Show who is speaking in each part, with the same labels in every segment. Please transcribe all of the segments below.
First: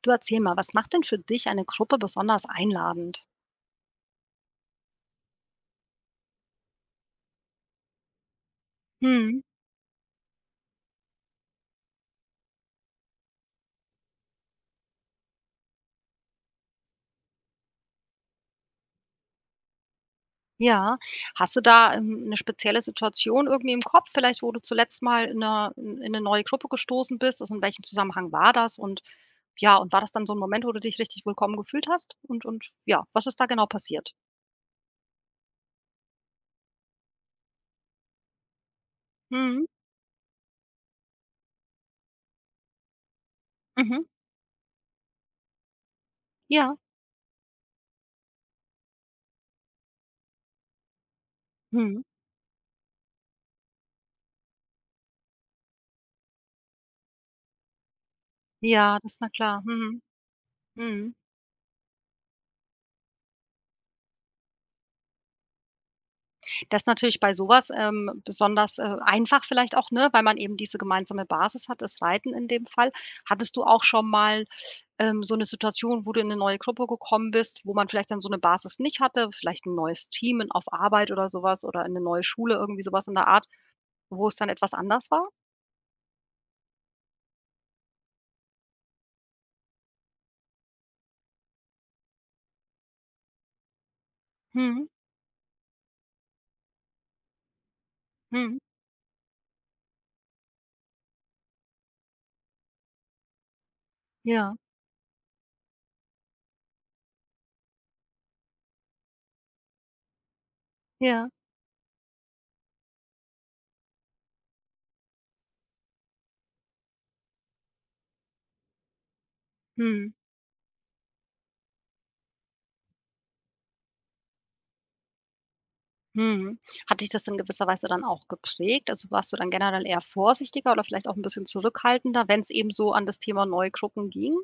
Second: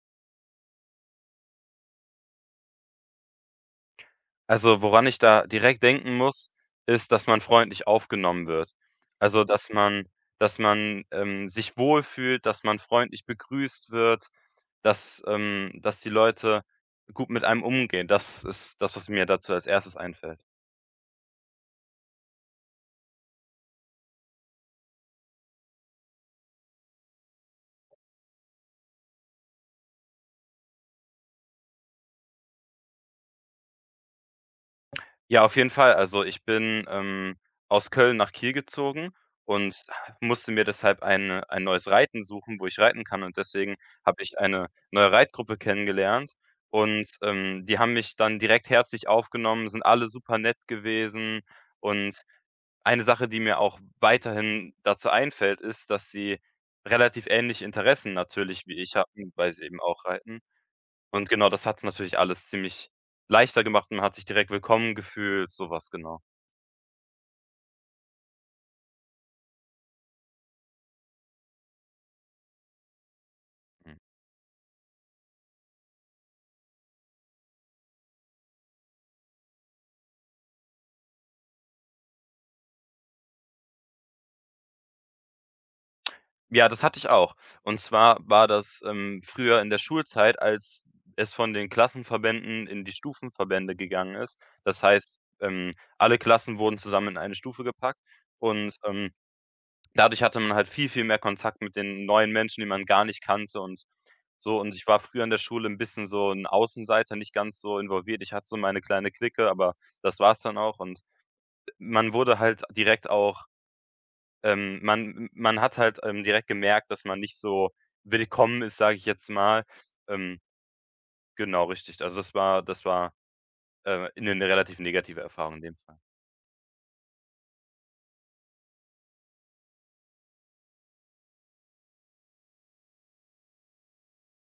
Speaker 1: Du erzähl mal, was macht denn für dich eine Gruppe besonders einladend?
Speaker 2: Also, woran ich da direkt denken muss, ist, dass man freundlich aufgenommen wird.
Speaker 1: Mhm.
Speaker 2: Also, dass man, sich wohlfühlt, dass man freundlich begrüßt wird, dass die Leute gut mit einem umgehen. Das ist das, was mir dazu als erstes einfällt.
Speaker 1: Ja. Hast du da, 'ne spezielle Situation irgendwie im Kopf vielleicht, wo du zuletzt mal in eine in 'ne neue Gruppe gestoßen bist? Also, in welchem Zusammenhang war das? Und ja, und war das dann so 'n Moment, wo du dich richtig willkommen gefühlt hast? Und ja, was ist da genau passiert?
Speaker 2: Ja, auf jeden Fall. Also, ich bin aus Köln nach Kiel gezogen
Speaker 1: Mhm.
Speaker 2: und musste mir deshalb ein neues Reiten suchen, wo ich reiten kann, und deswegen
Speaker 1: Mhm.
Speaker 2: habe ich eine neue Reitgruppe kennengelernt,
Speaker 1: Ja.
Speaker 2: und, die haben mich dann direkt herzlich aufgenommen, sind alle super nett gewesen.
Speaker 1: Mhm.
Speaker 2: Und eine Sache, die mir auch weiterhin dazu einfällt, ist, dass sie relativ ähnliche Interessen natürlich wie ich
Speaker 1: Ja, das na
Speaker 2: hatten, weil
Speaker 1: klar.
Speaker 2: sie eben
Speaker 1: Mhm.
Speaker 2: auch reiten.
Speaker 1: Mhm.
Speaker 2: Und genau, das hat es natürlich alles ziemlich leichter gemacht und man hat sich direkt willkommen gefühlt, sowas genau.
Speaker 1: Das ist natürlich bei sowas besonders, einfach vielleicht auch, ne, weil man eben diese gemeinsame Basis hat, das Reiten in dem Fall. Hattest du auch
Speaker 2: Mhm.
Speaker 1: schon mal, so 'ne Situation, wo du in 'ne neue Gruppe gekommen bist, wo man vielleicht dann so 'ne Basis nicht hatte, vielleicht 'n neues Team in auf Arbeit oder sowas oder in 'ne neue Schule, irgendwie sowas in der Art, wo es dann etwas anders war?
Speaker 2: Ja, das hatte ich auch. Und zwar war das früher in der Schulzeit, als es von den Klassenverbänden in die Stufenverbände gegangen ist. Das
Speaker 1: Mhm,
Speaker 2: heißt, ähm, alle Klassen wurden zusammen in eine Stufe gepackt,
Speaker 1: mhm.
Speaker 2: und, dadurch hatte man halt viel, viel mehr Kontakt mit den neuen Menschen, die man gar nicht kannte und
Speaker 1: Ja,
Speaker 2: so. Und ich war früher in der Schule ein bisschen so ein Außenseiter, nicht ganz so involviert. Ich hatte so meine kleine Clique, aber das war's dann auch. Und
Speaker 1: ja.
Speaker 2: man wurde halt direkt auch, man hat halt, direkt gemerkt, dass man nicht so willkommen ist, sage ich jetzt mal.
Speaker 1: Mhm,
Speaker 2: Ähm, genau, richtig. Also, das war 'ne relativ negative Erfahrung in dem Fall.
Speaker 1: mhm. Hat dich das in gewisser Weise dann auch geprägt? Also, warst du dann generell eher vorsichtiger oder vielleicht auch 'n bisschen zurückhaltender, wenn's eben so an das Thema neue Gruppen ging?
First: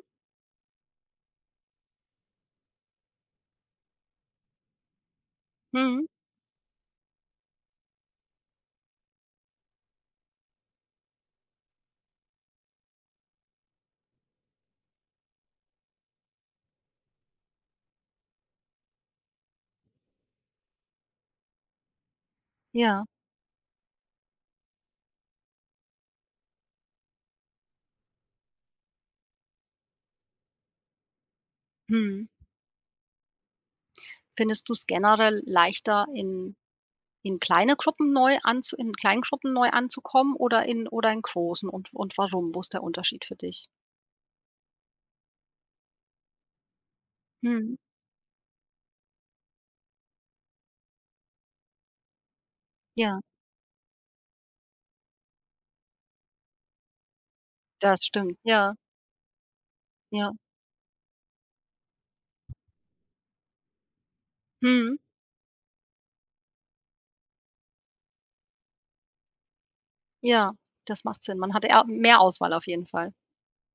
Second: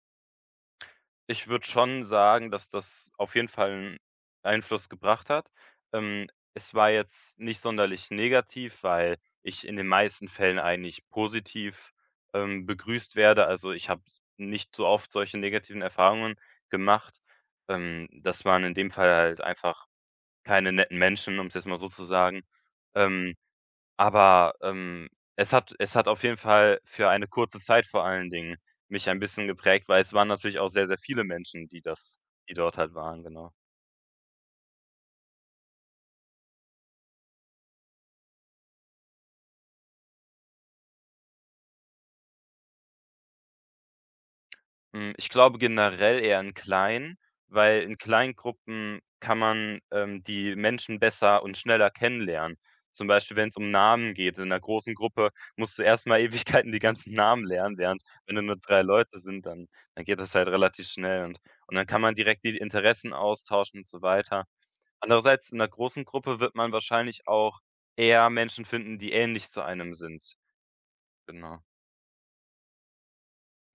Speaker 2: Ich würde schon sagen, dass das auf jeden Fall 'n Einfluss gebracht hat.
Speaker 1: Mhm.
Speaker 2: Es war jetzt nicht sonderlich negativ, weil ich in den meisten Fällen eigentlich positiv, begrüßt werde. Also, ich habe nicht so oft solche negativen Erfahrungen gemacht. Das waren in dem Fall halt einfach keine netten Menschen, um's jetzt mal so zu sagen.
Speaker 1: Ja.
Speaker 2: Ähm aber es hat auf jeden Fall für eine kurze Zeit vor allen Dingen mich ein bisschen geprägt, weil es waren natürlich auch sehr, sehr viele Menschen,
Speaker 1: Mhm.
Speaker 2: die dort halt waren, genau.
Speaker 1: Findest du es generell leichter, in kleinen Gruppen neu anzukommen oder in großen und warum? Wo ist der Unterschied für dich?
Speaker 2: Ich glaube generell eher in kleinen,
Speaker 1: Mhm.
Speaker 2: weil in kleinen Gruppen kann man, die Menschen besser und schneller kennenlernen. Zum
Speaker 1: Ja,
Speaker 2: Beispiel, wenn es um Namen geht. In einer großen Gruppe musst du erst mal Ewigkeiten die ganzen Namen lernen,
Speaker 1: das
Speaker 2: während, wenn
Speaker 1: stimmt.
Speaker 2: du nur
Speaker 1: Ja,
Speaker 2: 3 Leute sind, dann geht
Speaker 1: ja.
Speaker 2: das halt relativ schnell, und dann kann man direkt die Interessen austauschen und so weiter.
Speaker 1: Mhm.
Speaker 2: Andererseits in 'ner großen Gruppe wird man wahrscheinlich auch eher Menschen finden, die ähnlich zu einem sind.
Speaker 1: Ja, das macht Sinn. Man
Speaker 2: Genau.
Speaker 1: hat eher mehr Auswahl auf jeden Fall.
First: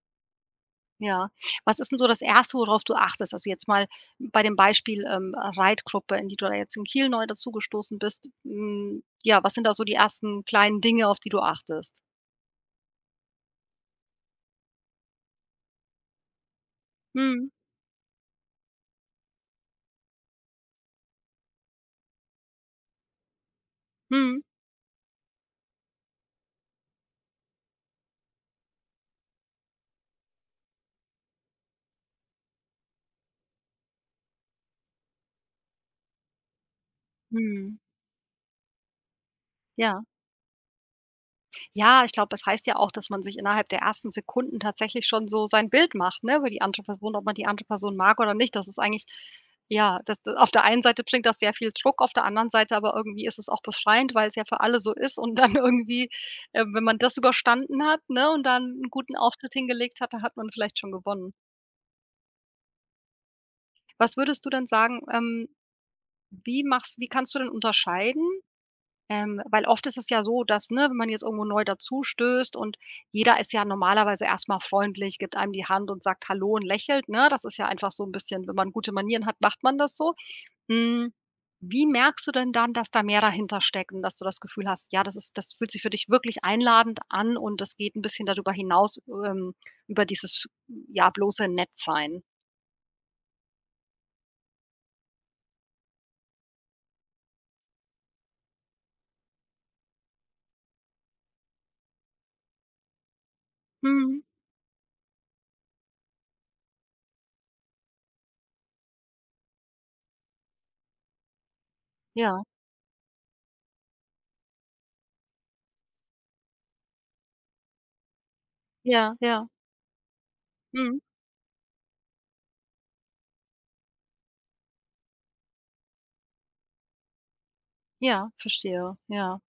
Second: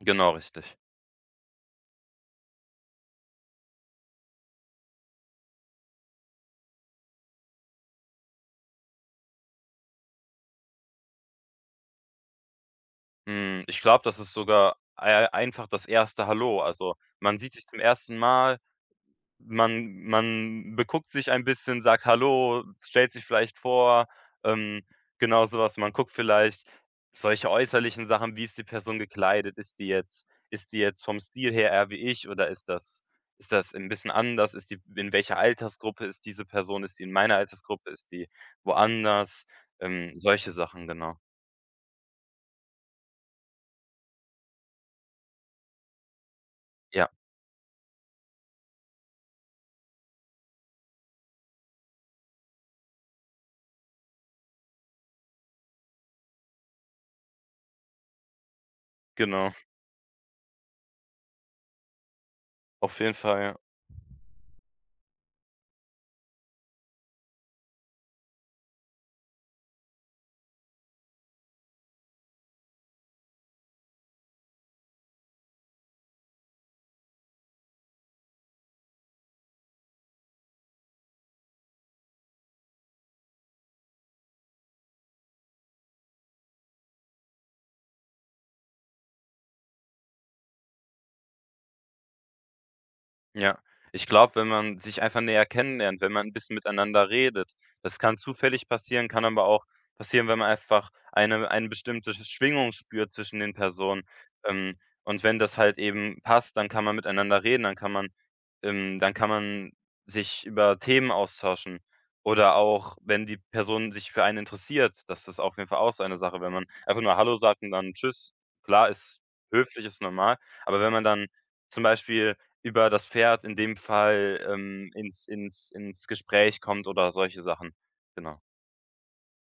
Speaker 2: Genau, richtig.
Speaker 1: Ja. Was ist denn so das Erste, worauf du achtest? Also, jetzt mal bei dem Beispiel, Reitgruppe, in die du da jetzt in Kiel neu dazugestoßen bist. Ja, was sind da so die ersten kleinen Dinge, auf die du achtest?
Speaker 2: Ich glaube, das ist sogar ei einfach das erste Hallo. Also, man
Speaker 1: Mhm.
Speaker 2: sieht sich zum ersten Mal. Man beguckt sich ein bisschen, sagt „Hallo", stellt sich vielleicht vor,
Speaker 1: Mhm.
Speaker 2: ähm, genau sowas. Man guckt vielleicht solche äußerlichen Sachen, wie ist die Person gekleidet? Ist die jetzt vom Stil her eher wie ich, oder ist das ein bisschen anders? Ist die In welcher Altersgruppe ist diese Person? Ist die in meiner
Speaker 1: Mhm.
Speaker 2: Altersgruppe? Ist die woanders?
Speaker 1: Ja.
Speaker 2: Solche Sachen, genau.
Speaker 1: Ja, ich glaube, es heißt ja auch, dass man sich innerhalb der ersten Sekunden tatsächlich schon so sein Bild macht, ne, über die andere
Speaker 2: Ja,
Speaker 1: Person, ob man die andere Person mag oder nicht. Das ist eigentlich ja, das d auf der einen Seite bringt das sehr viel Druck, auf der anderen Seite aber irgendwie ist es auch befreiend, weil es ja für alle so ist und dann irgendwie, wenn man das überstanden hat, ne, und dann einen guten Auftritt
Speaker 2: genau,
Speaker 1: hingelegt hat, da hat man vielleicht schon gewonnen.
Speaker 2: auf jeden Fall, ja.
Speaker 1: Was würdest du denn sagen, wie kannst du denn unterscheiden, weil oft ist es ja so, dass, ne, wenn man jetzt irgendwo neu dazustößt und jeder ist ja normalerweise erstmal freundlich, gibt einem die Hand und sagt „Hallo" und lächelt, ne? Das ist ja einfach so ein bisschen wenn man gute Manieren hat, macht man das so. Hm, wie merkst du denn dann, dass da mehr dahinter steckt und dass du das Gefühl hast, ja, das fühlt sich für dich wirklich einladend an und das geht ein bisschen darüber hinaus, ähm, über dieses, ja, bloße Nettsein?
Speaker 2: Ja, ich glaube, wenn man sich einfach näher kennenlernt, wenn man ein bisschen miteinander redet. Das kann zufällig passieren, kann aber auch passieren, wenn man einfach eine bestimmte Schwingung spürt zwischen den Personen.
Speaker 1: Mhm.
Speaker 2: Ähm, und wenn das halt eben passt, dann kann man miteinander reden, dann kann man sich über Themen austauschen.
Speaker 1: Ja,
Speaker 2: Oder auch, wenn die Person sich für einen interessiert, das ist auf jeden Fall auch so eine Sache, wenn man einfach nur hallo sagt und dann tschüss. Klar,
Speaker 1: ja,
Speaker 2: ist
Speaker 1: ja.
Speaker 2: höflich, ist normal, aber wenn
Speaker 1: Mhm.
Speaker 2: man dann zum Beispiel über das Pferd in dem Fall, ins Gespräch kommt oder solche Sachen.
Speaker 1: Ja,
Speaker 2: Genau.
Speaker 1: verstehe, ja.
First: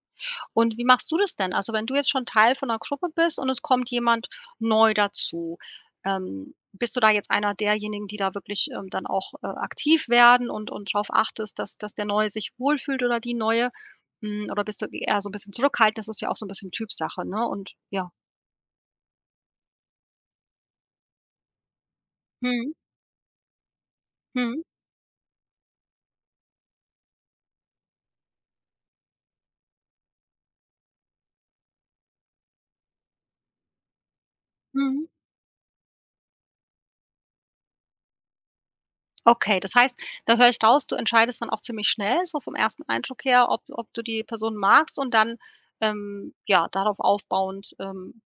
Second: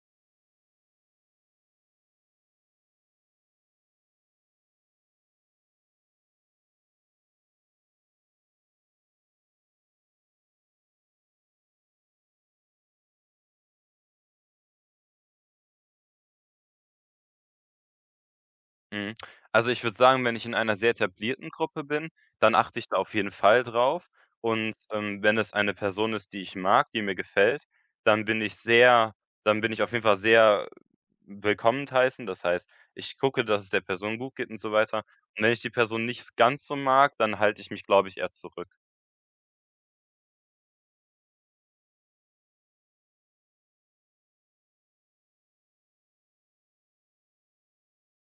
Speaker 1: Und wie machst du das denn? Also, wenn du jetzt schon Teil von 'ner Gruppe bist und es kommt jemand neu dazu, bist du da jetzt einer derjenigen, die da wirklich, dann auch, aktiv werden und drauf achtest, dass der Neue sich wohlfühlt oder die Neue? Oder bist du eher so 'n bisschen zurückhaltend? Das ist ja auch so 'n bisschen Typsache, ne? Und ja.
Speaker 2: Mhm. Also, ich würde sagen, wenn ich in einer sehr etablierten Gruppe bin, dann
Speaker 1: Mhm.
Speaker 2: achte ich da auf jeden Fall drauf.
Speaker 1: Mhm.
Speaker 2: Und, wenn es eine Person ist, die ich mag, die mir gefällt, dann bin ich sehr dann bin ich auf jeden Fall sehr willkommen heißen. Das heißt, ich gucke, dass es der Person gut geht und so weiter.
Speaker 1: Mhm.
Speaker 2: Und wenn ich die Person nicht ganz so mag, dann halte ich mich, glaube ich, eher zurück.
Speaker 1: Okay, das heißt, da höre ich raus, du entscheidest dann auch ziemlich schnell, so vom ersten Eindruck her, ob du die Person magst und dann, ja, darauf aufbauend,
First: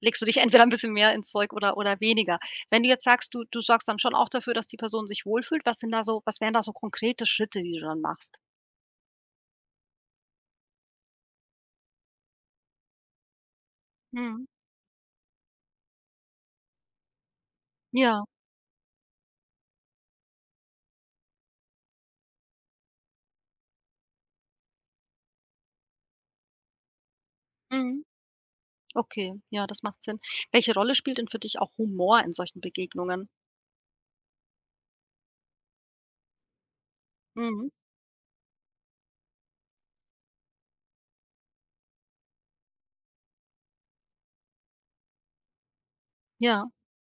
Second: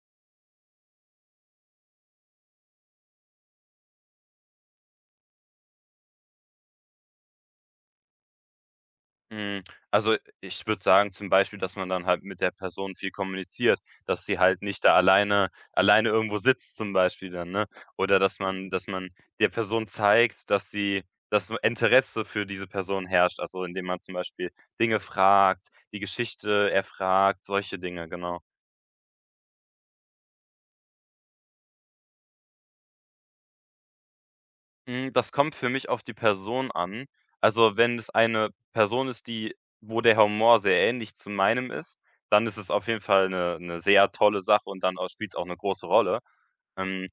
Speaker 1: legst du dich entweder ein bisschen mehr ins Zeug oder weniger. Wenn du jetzt sagst, du sorgst dann schon auch dafür, dass die Person sich wohlfühlt, was wären da so konkrete Schritte, die du dann machst?
Speaker 2: Hm, also, ich würde sagen zum Beispiel, dass man dann halt mit der Person viel kommuniziert, dass sie
Speaker 1: Mhm.
Speaker 2: halt nicht da alleine alleine irgendwo sitzt zum Beispiel dann, ne? Oder
Speaker 1: Ja.
Speaker 2: dass man der Person zeigt, dass so Interesse für diese Person herrscht, also indem man zum Beispiel Dinge fragt, die Geschichte erfragt, solche
Speaker 1: Mhm.
Speaker 2: Dinge, genau.
Speaker 1: Okay. Ja, das macht Sinn. Welche Rolle spielt denn für dich auch Humor in solchen Begegnungen?
Speaker 2: Das kommt für mich auf die Person an.
Speaker 1: Mhm.
Speaker 2: Also, wenn es eine Person ist, die wo der Humor sehr ähnlich zu meinem ist, dann ist es auf jeden Fall eine 'ne sehr tolle Sache und dann spielt es auch eine große Rolle.
Speaker 1: Ja.
Speaker 2: Ähm,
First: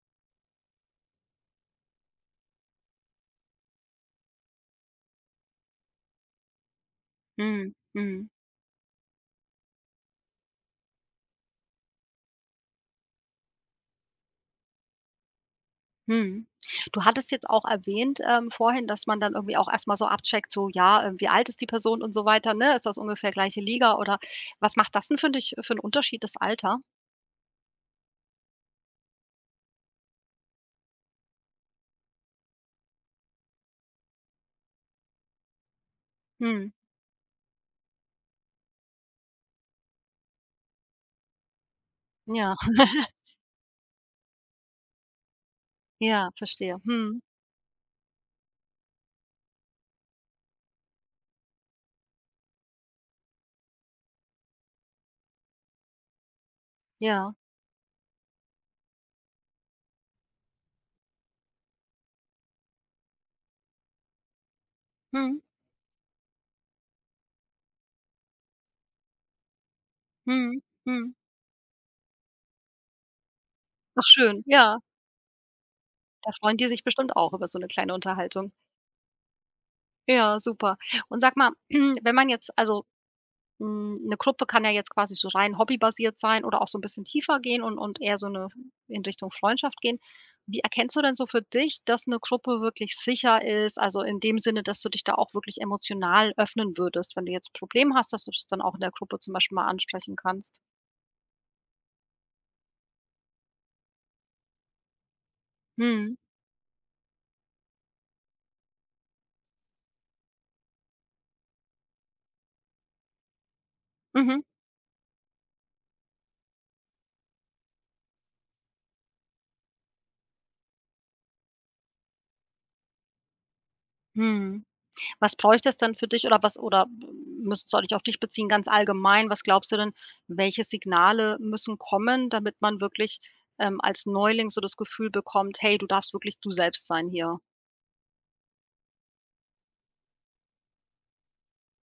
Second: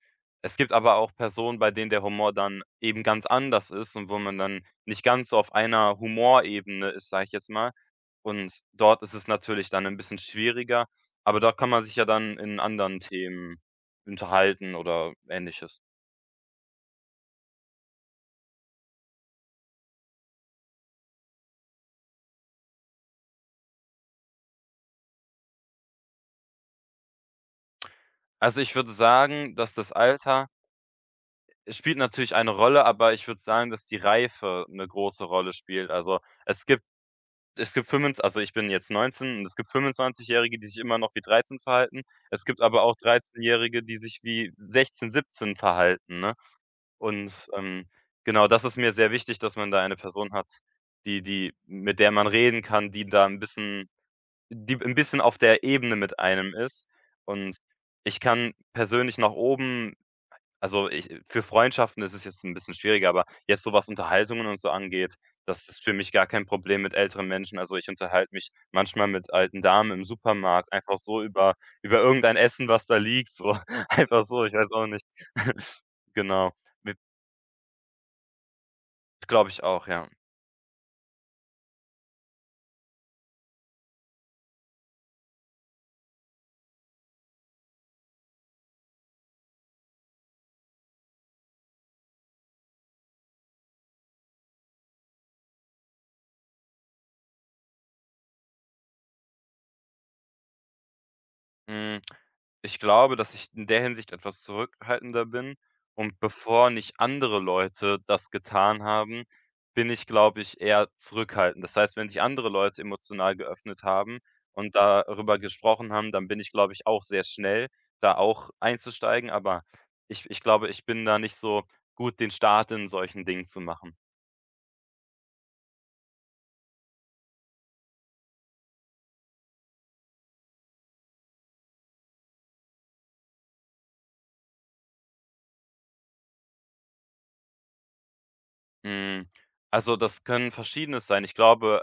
Speaker 2: es gibt aber auch Personen, bei denen der Humor dann eben ganz anders ist und wo man dann nicht ganz so auf einer Humorebene ist, sage ich jetzt mal.
Speaker 1: Mhm. Mhm.
Speaker 2: Und dort ist es natürlich dann ein bisschen schwieriger, aber dort kann man sich ja dann in anderen Themen unterhalten oder Ähnliches.
Speaker 1: Mhm. Du hattest jetzt auch erwähnt, vorhin, dass man dann irgendwie auch erstmal so abcheckt, so, ja, wie alt ist die Person und so weiter, ne? Ist das ungefähr gleiche Liga oder was macht das denn für dich für einen Unterschied, das Alter?
Speaker 2: Also, ich würde sagen, dass das Alter es spielt natürlich eine Rolle, aber ich würde sagen, dass die Reife 'ne große Rolle spielt. Also, es
Speaker 1: Mhm.
Speaker 2: gibt es gibt fünfundzw also, ich bin jetzt 19, und es gibt 25-Jährige, die sich immer noch wie 13 verhalten. Es
Speaker 1: Ja.
Speaker 2: gibt aber auch 13-Jährige, die sich wie 16, 17 verhalten,
Speaker 1: Ja,
Speaker 2: ne?
Speaker 1: verstehe. Mhm.
Speaker 2: Und, genau, das ist mir sehr wichtig, dass man da eine Person hat, die, mit der man reden kann, die da 'n bisschen auf der Ebene mit einem ist.
Speaker 1: Ja.
Speaker 2: Und ich kann persönlich nach oben also, ich für Freundschaften ist es jetzt ein bisschen schwieriger, aber jetzt so, was Unterhaltungen und so angeht,
Speaker 1: Mhm.
Speaker 2: das ist für mich gar kein Problem mit älteren Menschen. Also, ich unterhalte mich manchmal mit alten Damen im
Speaker 1: Mhm.
Speaker 2: Supermarkt einfach
Speaker 1: Mhm.
Speaker 2: so über irgendein Essen, was da liegt, so
Speaker 1: Ach
Speaker 2: einfach
Speaker 1: schön.
Speaker 2: so, ich weiß
Speaker 1: Ja,
Speaker 2: auch nicht.
Speaker 1: da
Speaker 2: Genau,
Speaker 1: freuen die sich bestimmt auch über so 'ne kleine Unterhaltung.
Speaker 2: glaube ich auch, ja.
Speaker 1: Ja, super. Und sag mal, wenn man jetzt also, 'ne Gruppe kann ja jetzt quasi so rein hobbybasiert sein oder auch so 'n bisschen tiefer gehen und eher so 'ne in Richtung Freundschaft gehen. Wie erkennst du denn so für dich, dass 'ne Gruppe wirklich sicher ist? Also, in dem Sinne, dass du dich da auch wirklich emotional öffnen würdest, wenn du jetzt 'n Problem hast, dass du das dann auch in der Gruppe zum Beispiel mal ansprechen kannst?
Speaker 2: Hm. Ich glaube, dass ich in der Hinsicht etwas zurückhaltender bin,
Speaker 1: Mhm.
Speaker 2: und bevor nicht andere Leute das getan haben, bin ich, glaube ich, eher zurückhaltend. Das heißt, wenn sich andere Leute emotional geöffnet haben
Speaker 1: Mhm.
Speaker 2: und darüber gesprochen haben, dann bin ich, glaube ich, auch sehr schnell, da auch einzusteigen, aber ich glaube, ich bin da nicht so gut, den Start in solchen Dingen zu machen.
Speaker 1: Mhm. Was bräuchte es denn für dich oder was oder müsst soll ich auf dich beziehen, ganz allgemein, was glaubst du denn, welche Signale müssen kommen, damit man wirklich, als Neuling so das Gefühl bekommt: „Hey, du darfst wirklich du selbst sein hier."
Speaker 2: Hm, also, das können Verschiedenes sein. Ich glaube,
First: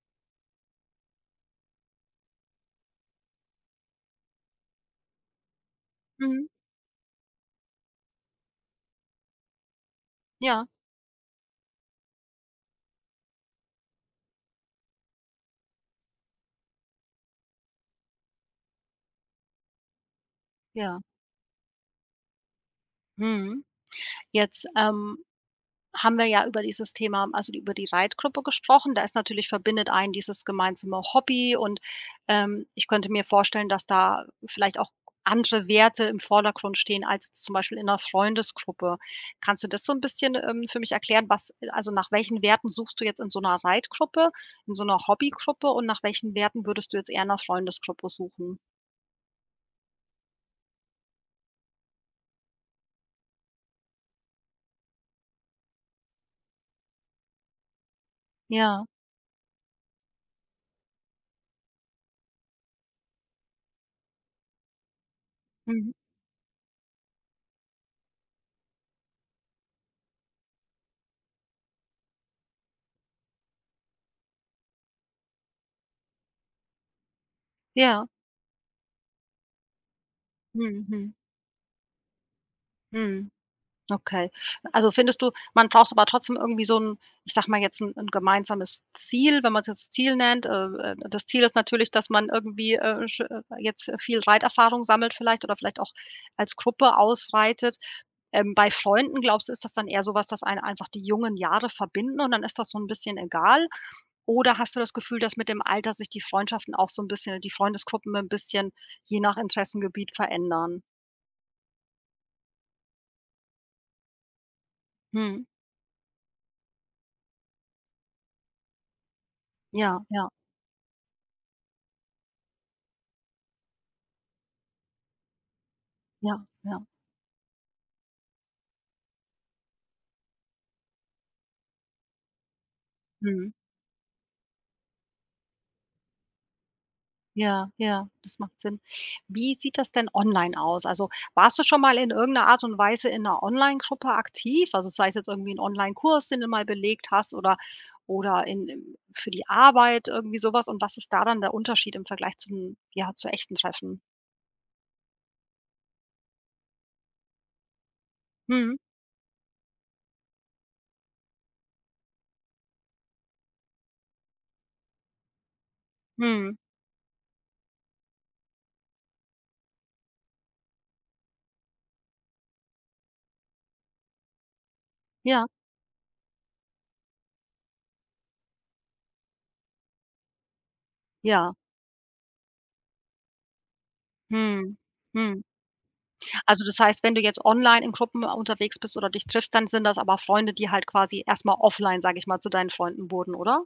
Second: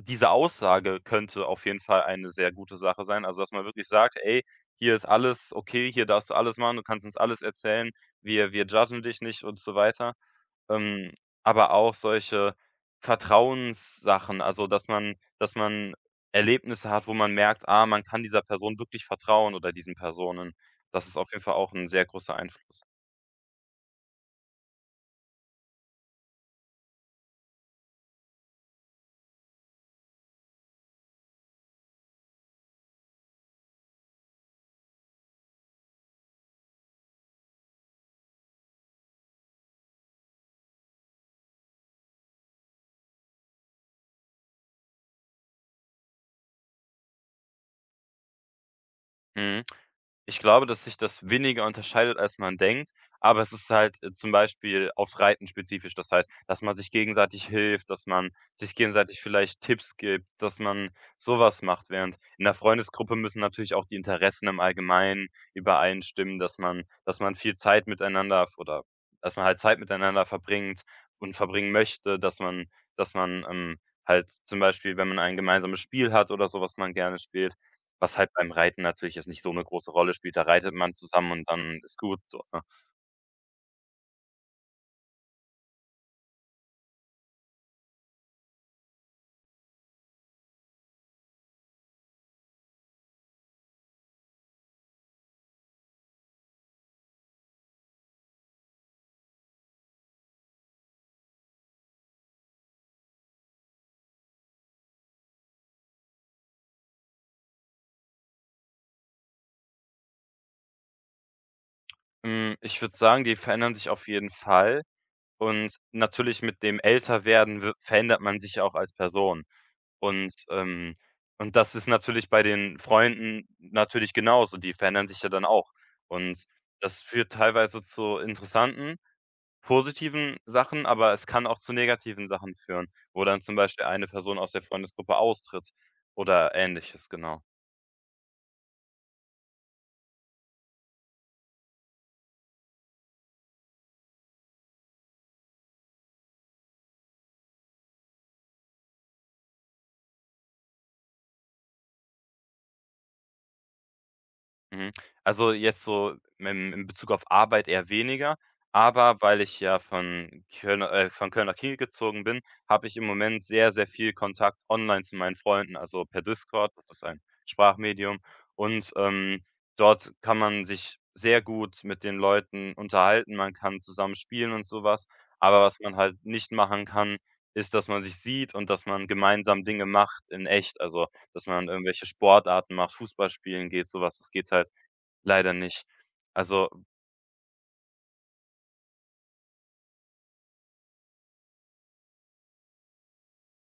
Speaker 2: diese Aussage könnte auf jeden Fall eine sehr gute Sache sein. Also, dass man wirklich sagt: „Ey, hier ist alles okay, hier darfst du
Speaker 1: Mhm.
Speaker 2: alles machen, du kannst uns alles erzählen, wir judgen dich nicht" und so weiter.
Speaker 1: Ja.
Speaker 2: Ähm, aber auch solche Vertrauenssachen, also, dass man Erlebnisse hat, wo man merkt: „Ah, man kann dieser Person wirklich vertrauen oder diesen Personen."
Speaker 1: Ja.
Speaker 2: Das ist auf jeden Fall auch ein sehr großer Einfluss.
Speaker 1: Mhm. Jetzt, haben wir ja über dieses Thema also, über die Reitgruppe gesprochen. Da ist natürlich verbindet ein dieses gemeinsame Hobby und, ich könnte mir vorstellen, dass da vielleicht auch andere Werte im Vordergrund stehen als zum Beispiel in 'ner Freundesgruppe. Kannst du das so ein bisschen, für mich erklären, was also, nach welchen Werten suchst du jetzt in so einer Reitgruppe, in so einer Hobbygruppe und nach welchen Werten würdest du jetzt eher in 'ner Freundesgruppe suchen?
Speaker 2: Mhm. Ich glaube, dass sich das weniger unterscheidet, als man denkt, aber es ist halt, zum Beispiel aufs Reiten spezifisch. Das heißt, dass man sich gegenseitig hilft, dass man sich
Speaker 1: Ja.
Speaker 2: gegenseitig vielleicht Tipps gibt, dass man sowas macht, während in der Freundesgruppe müssen natürlich auch die Interessen im Allgemeinen
Speaker 1: Mhm.
Speaker 2: übereinstimmen, dass man viel Zeit miteinander f oder dass man halt Zeit miteinander verbringt und verbringen möchte, dass man dass man, ähm, halt zum Beispiel, wenn man ein gemeinsames Spiel hat oder so, was man gerne spielt,
Speaker 1: Ja.
Speaker 2: was halt beim Reiten natürlich jetzt nicht so 'ne große Rolle spielt. Da reitet
Speaker 1: Mhm.
Speaker 2: man
Speaker 1: Mhm.
Speaker 2: zusammen und dann ist gut so, ne?
Speaker 1: Mhm. Okay. Also, findest du, man braucht aber trotzdem irgendwie so ein, ich sage mal jetzt ein 'n gemeinsames Ziel, wenn man's jetzt Ziel nennt. Das Ziel ist natürlich, dass man irgendwie, sch jetzt viel Reiterfahrung sammelt vielleicht oder vielleicht auch als Gruppe ausreitet. Bei Freunden, glaubst du, ist das dann eher so was, dass einen einfach die jungen Jahre verbinden und dann ist das so ein bisschen egal? Oder hast du das Gefühl, dass mit dem Alter sich die Freundschaften auch so ein bisschen die Freundesgruppen ein bisschen je nach Interessengebiet verändern?
Speaker 2: Ich würde sagen, die verändern sich auf jeden Fall,
Speaker 1: Mhm.
Speaker 2: und natürlich mit dem Älterwerden wi verändert man sich ja auch als Person,
Speaker 1: Ja, ja,
Speaker 2: und, das ist natürlich bei den Freunden natürlich genauso. Die verändern sich ja dann auch,
Speaker 1: ja,
Speaker 2: und
Speaker 1: ja.
Speaker 2: das führt teilweise zu interessanten, positiven Sachen, aber es kann auch zu negativen Sachen führen, wo dann
Speaker 1: Mhm.
Speaker 2: zum Beispiel eine Person aus der Freundesgruppe austritt oder Ähnliches, genau.
Speaker 1: Ja, ja, das macht Sinn. Wie sieht das denn online aus? Also, warst du schon mal in irgendeiner Art und Weise in einer Online-Gruppe aktiv? Also, sei es jetzt irgendwie ein Online-Kurs, den du mal belegt hast oder in im für die Arbeit, irgendwie sowas? Und was ist da dann der Unterschied im Vergleich zu echten Treffen?
Speaker 2: Mhm. Also, jetzt so im in Bezug auf Arbeit eher weniger,
Speaker 1: Mhm,
Speaker 2: aber weil ich ja von Köln nach Kiel gezogen bin, habe ich im Moment sehr, sehr viel Kontakt online zu meinen Freunden, also per
Speaker 1: mhm.
Speaker 2: Discord, das ist ein Sprachmedium. Und, dort kann man sich sehr gut mit den Leuten unterhalten, man kann zusammen spielen und sowas.
Speaker 1: Ja,
Speaker 2: Aber was man halt nicht machen kann, ist, dass man sich sieht und dass man gemeinsam Dinge macht in echt. Also, dass
Speaker 1: ja.
Speaker 2: man irgendwelche Sportarten macht, Fußball spielen geht, sowas. Das geht halt
Speaker 1: Mhm, mhm.
Speaker 2: leider nicht.
Speaker 1: Also,
Speaker 2: Also,
Speaker 1: das heißt, wenn du jetzt online in Gruppen unterwegs bist oder dich triffst, dann sind das aber Freunde, die halt quasi erstmal offline, sage ich mal, zu deinen Freunden wurden, oder?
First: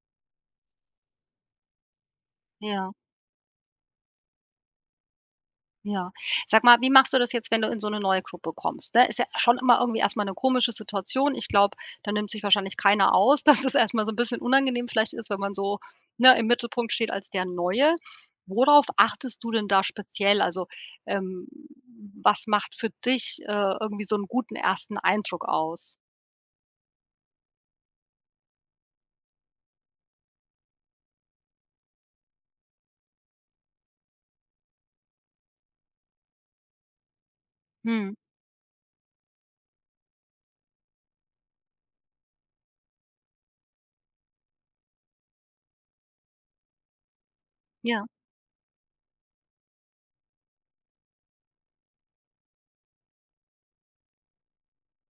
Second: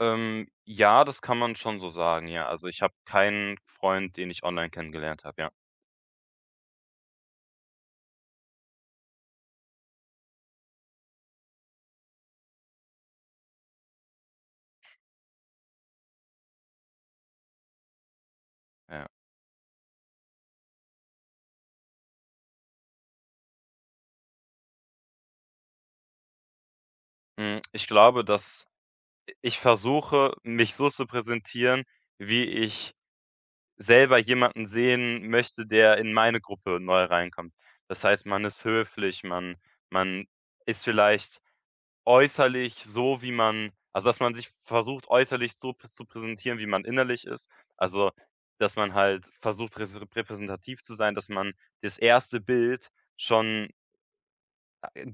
Speaker 2: ja, das kann man schon so sagen, ja. Also, ich
Speaker 1: Ja.
Speaker 2: habe keinen Freund, den ich online kennengelernt habe, ja,
Speaker 1: Ja. Sag mal, wie machst du das jetzt, wenn du in so 'ne neue Gruppe kommst, ne? Ist ja schon immer irgendwie erst mal 'ne komische Situation. Ich glaube, da nimmt sich wahrscheinlich keiner aus, dass es erst mal so 'n bisschen unangenehm vielleicht ist, wenn man so, ne, im Mittelpunkt steht als der Neue. Worauf
Speaker 2: ja.
Speaker 1: achtest du denn da speziell? Also, ähm, was macht für dich, irgendwie so 'n guten ersten Eindruck aus?
Speaker 2: Ich glaube, dass ich versuche, mich so zu präsentieren, wie ich selber jemanden sehen möchte, der in meine Gruppe neu reinkommt. Das
Speaker 1: Mhm.
Speaker 2: heißt, man ist höflich, man ist vielleicht äußerlich so, wie man, also, dass man sich versucht, äußerlich so p zu präsentieren, wie man innerlich ist.
Speaker 1: Ja,
Speaker 2: Also, dass man halt versucht, res repräsentativ zu sein, dass man das erste Bild schon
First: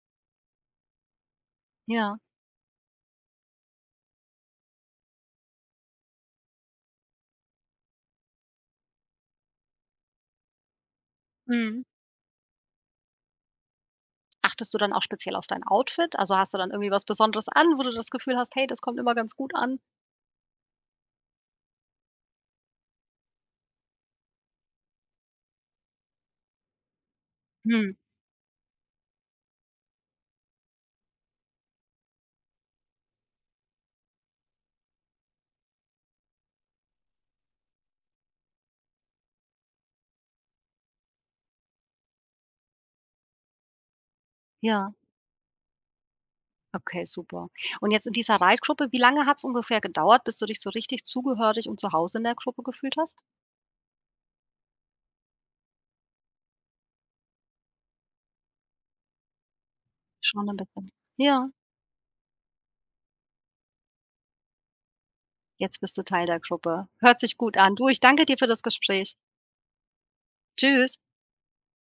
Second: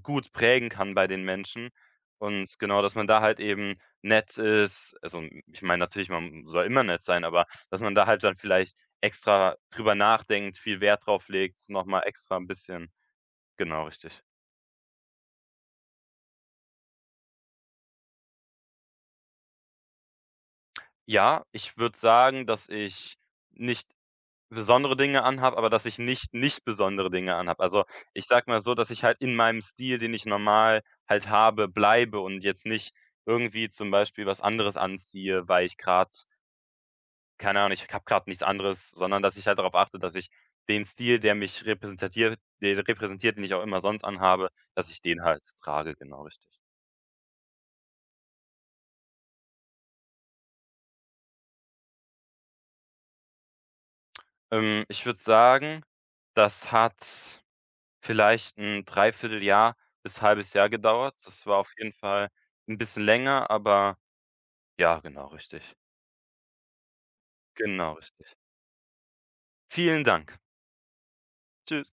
Speaker 2: gut prägen kann bei den Menschen.
Speaker 1: ja.
Speaker 2: Und genau, dass man da halt eben nett ist. Also, ich meine natürlich, man soll immer nett sein, aber dass man da halt dann vielleicht extra drüber nachdenkt, viel Wert drauf legt,
Speaker 1: Mhm.
Speaker 2: noch mal extra ein bisschen, genau, richtig.
Speaker 1: Achtest du dann auch speziell auf dein Outfit? Also, hast du dann irgendwie was Besonderes an, wo du das Gefühl hast: „Hey, das kommt immer ganz gut an?"
Speaker 2: Ja, ich würde sagen, dass ich nicht besondere Dinge anhabe, aber dass ich nicht, nicht besondere Dinge anhabe. Also,
Speaker 1: Mhm.
Speaker 2: ich sage mal so, dass ich halt in meinem Stil, den ich normal halt habe, bleibe und jetzt nicht irgendwie zum Beispiel was anderes anziehe, weil ich grad keine Ahnung, ich habe grad nichts anderes, sondern dass ich halt darauf achte, dass ich den Stil, der mich repräsentatiert der repräsentiert, den ich auch immer sonst anhabe,
Speaker 1: Ja.
Speaker 2: dass ich den halt trage, genau, richtig.
Speaker 1: Okay, super. Und jetzt in dieser Reitgruppe, wie lange hat es ungefähr gedauert, bis du dich so richtig zugehörig und zu Hause in der Gruppe gefühlt hast?
Speaker 2: Ich würde sagen, das hat vielleicht 'n Dreivierteljahr bis
Speaker 1: Schon
Speaker 2: halbes
Speaker 1: ein
Speaker 2: Jahr
Speaker 1: bisschen.
Speaker 2: gedauert. Das
Speaker 1: Ja,
Speaker 2: war auf jeden Fall 'n bisschen länger, aber ja, genau richtig.
Speaker 1: jetzt bist du Teil der Gruppe. Hört sich gut an. Du,
Speaker 2: Genau
Speaker 1: ich danke
Speaker 2: richtig.
Speaker 1: dir für das Gespräch.
Speaker 2: Vielen Dank.
Speaker 1: Tschüss.
Speaker 2: Tschüss.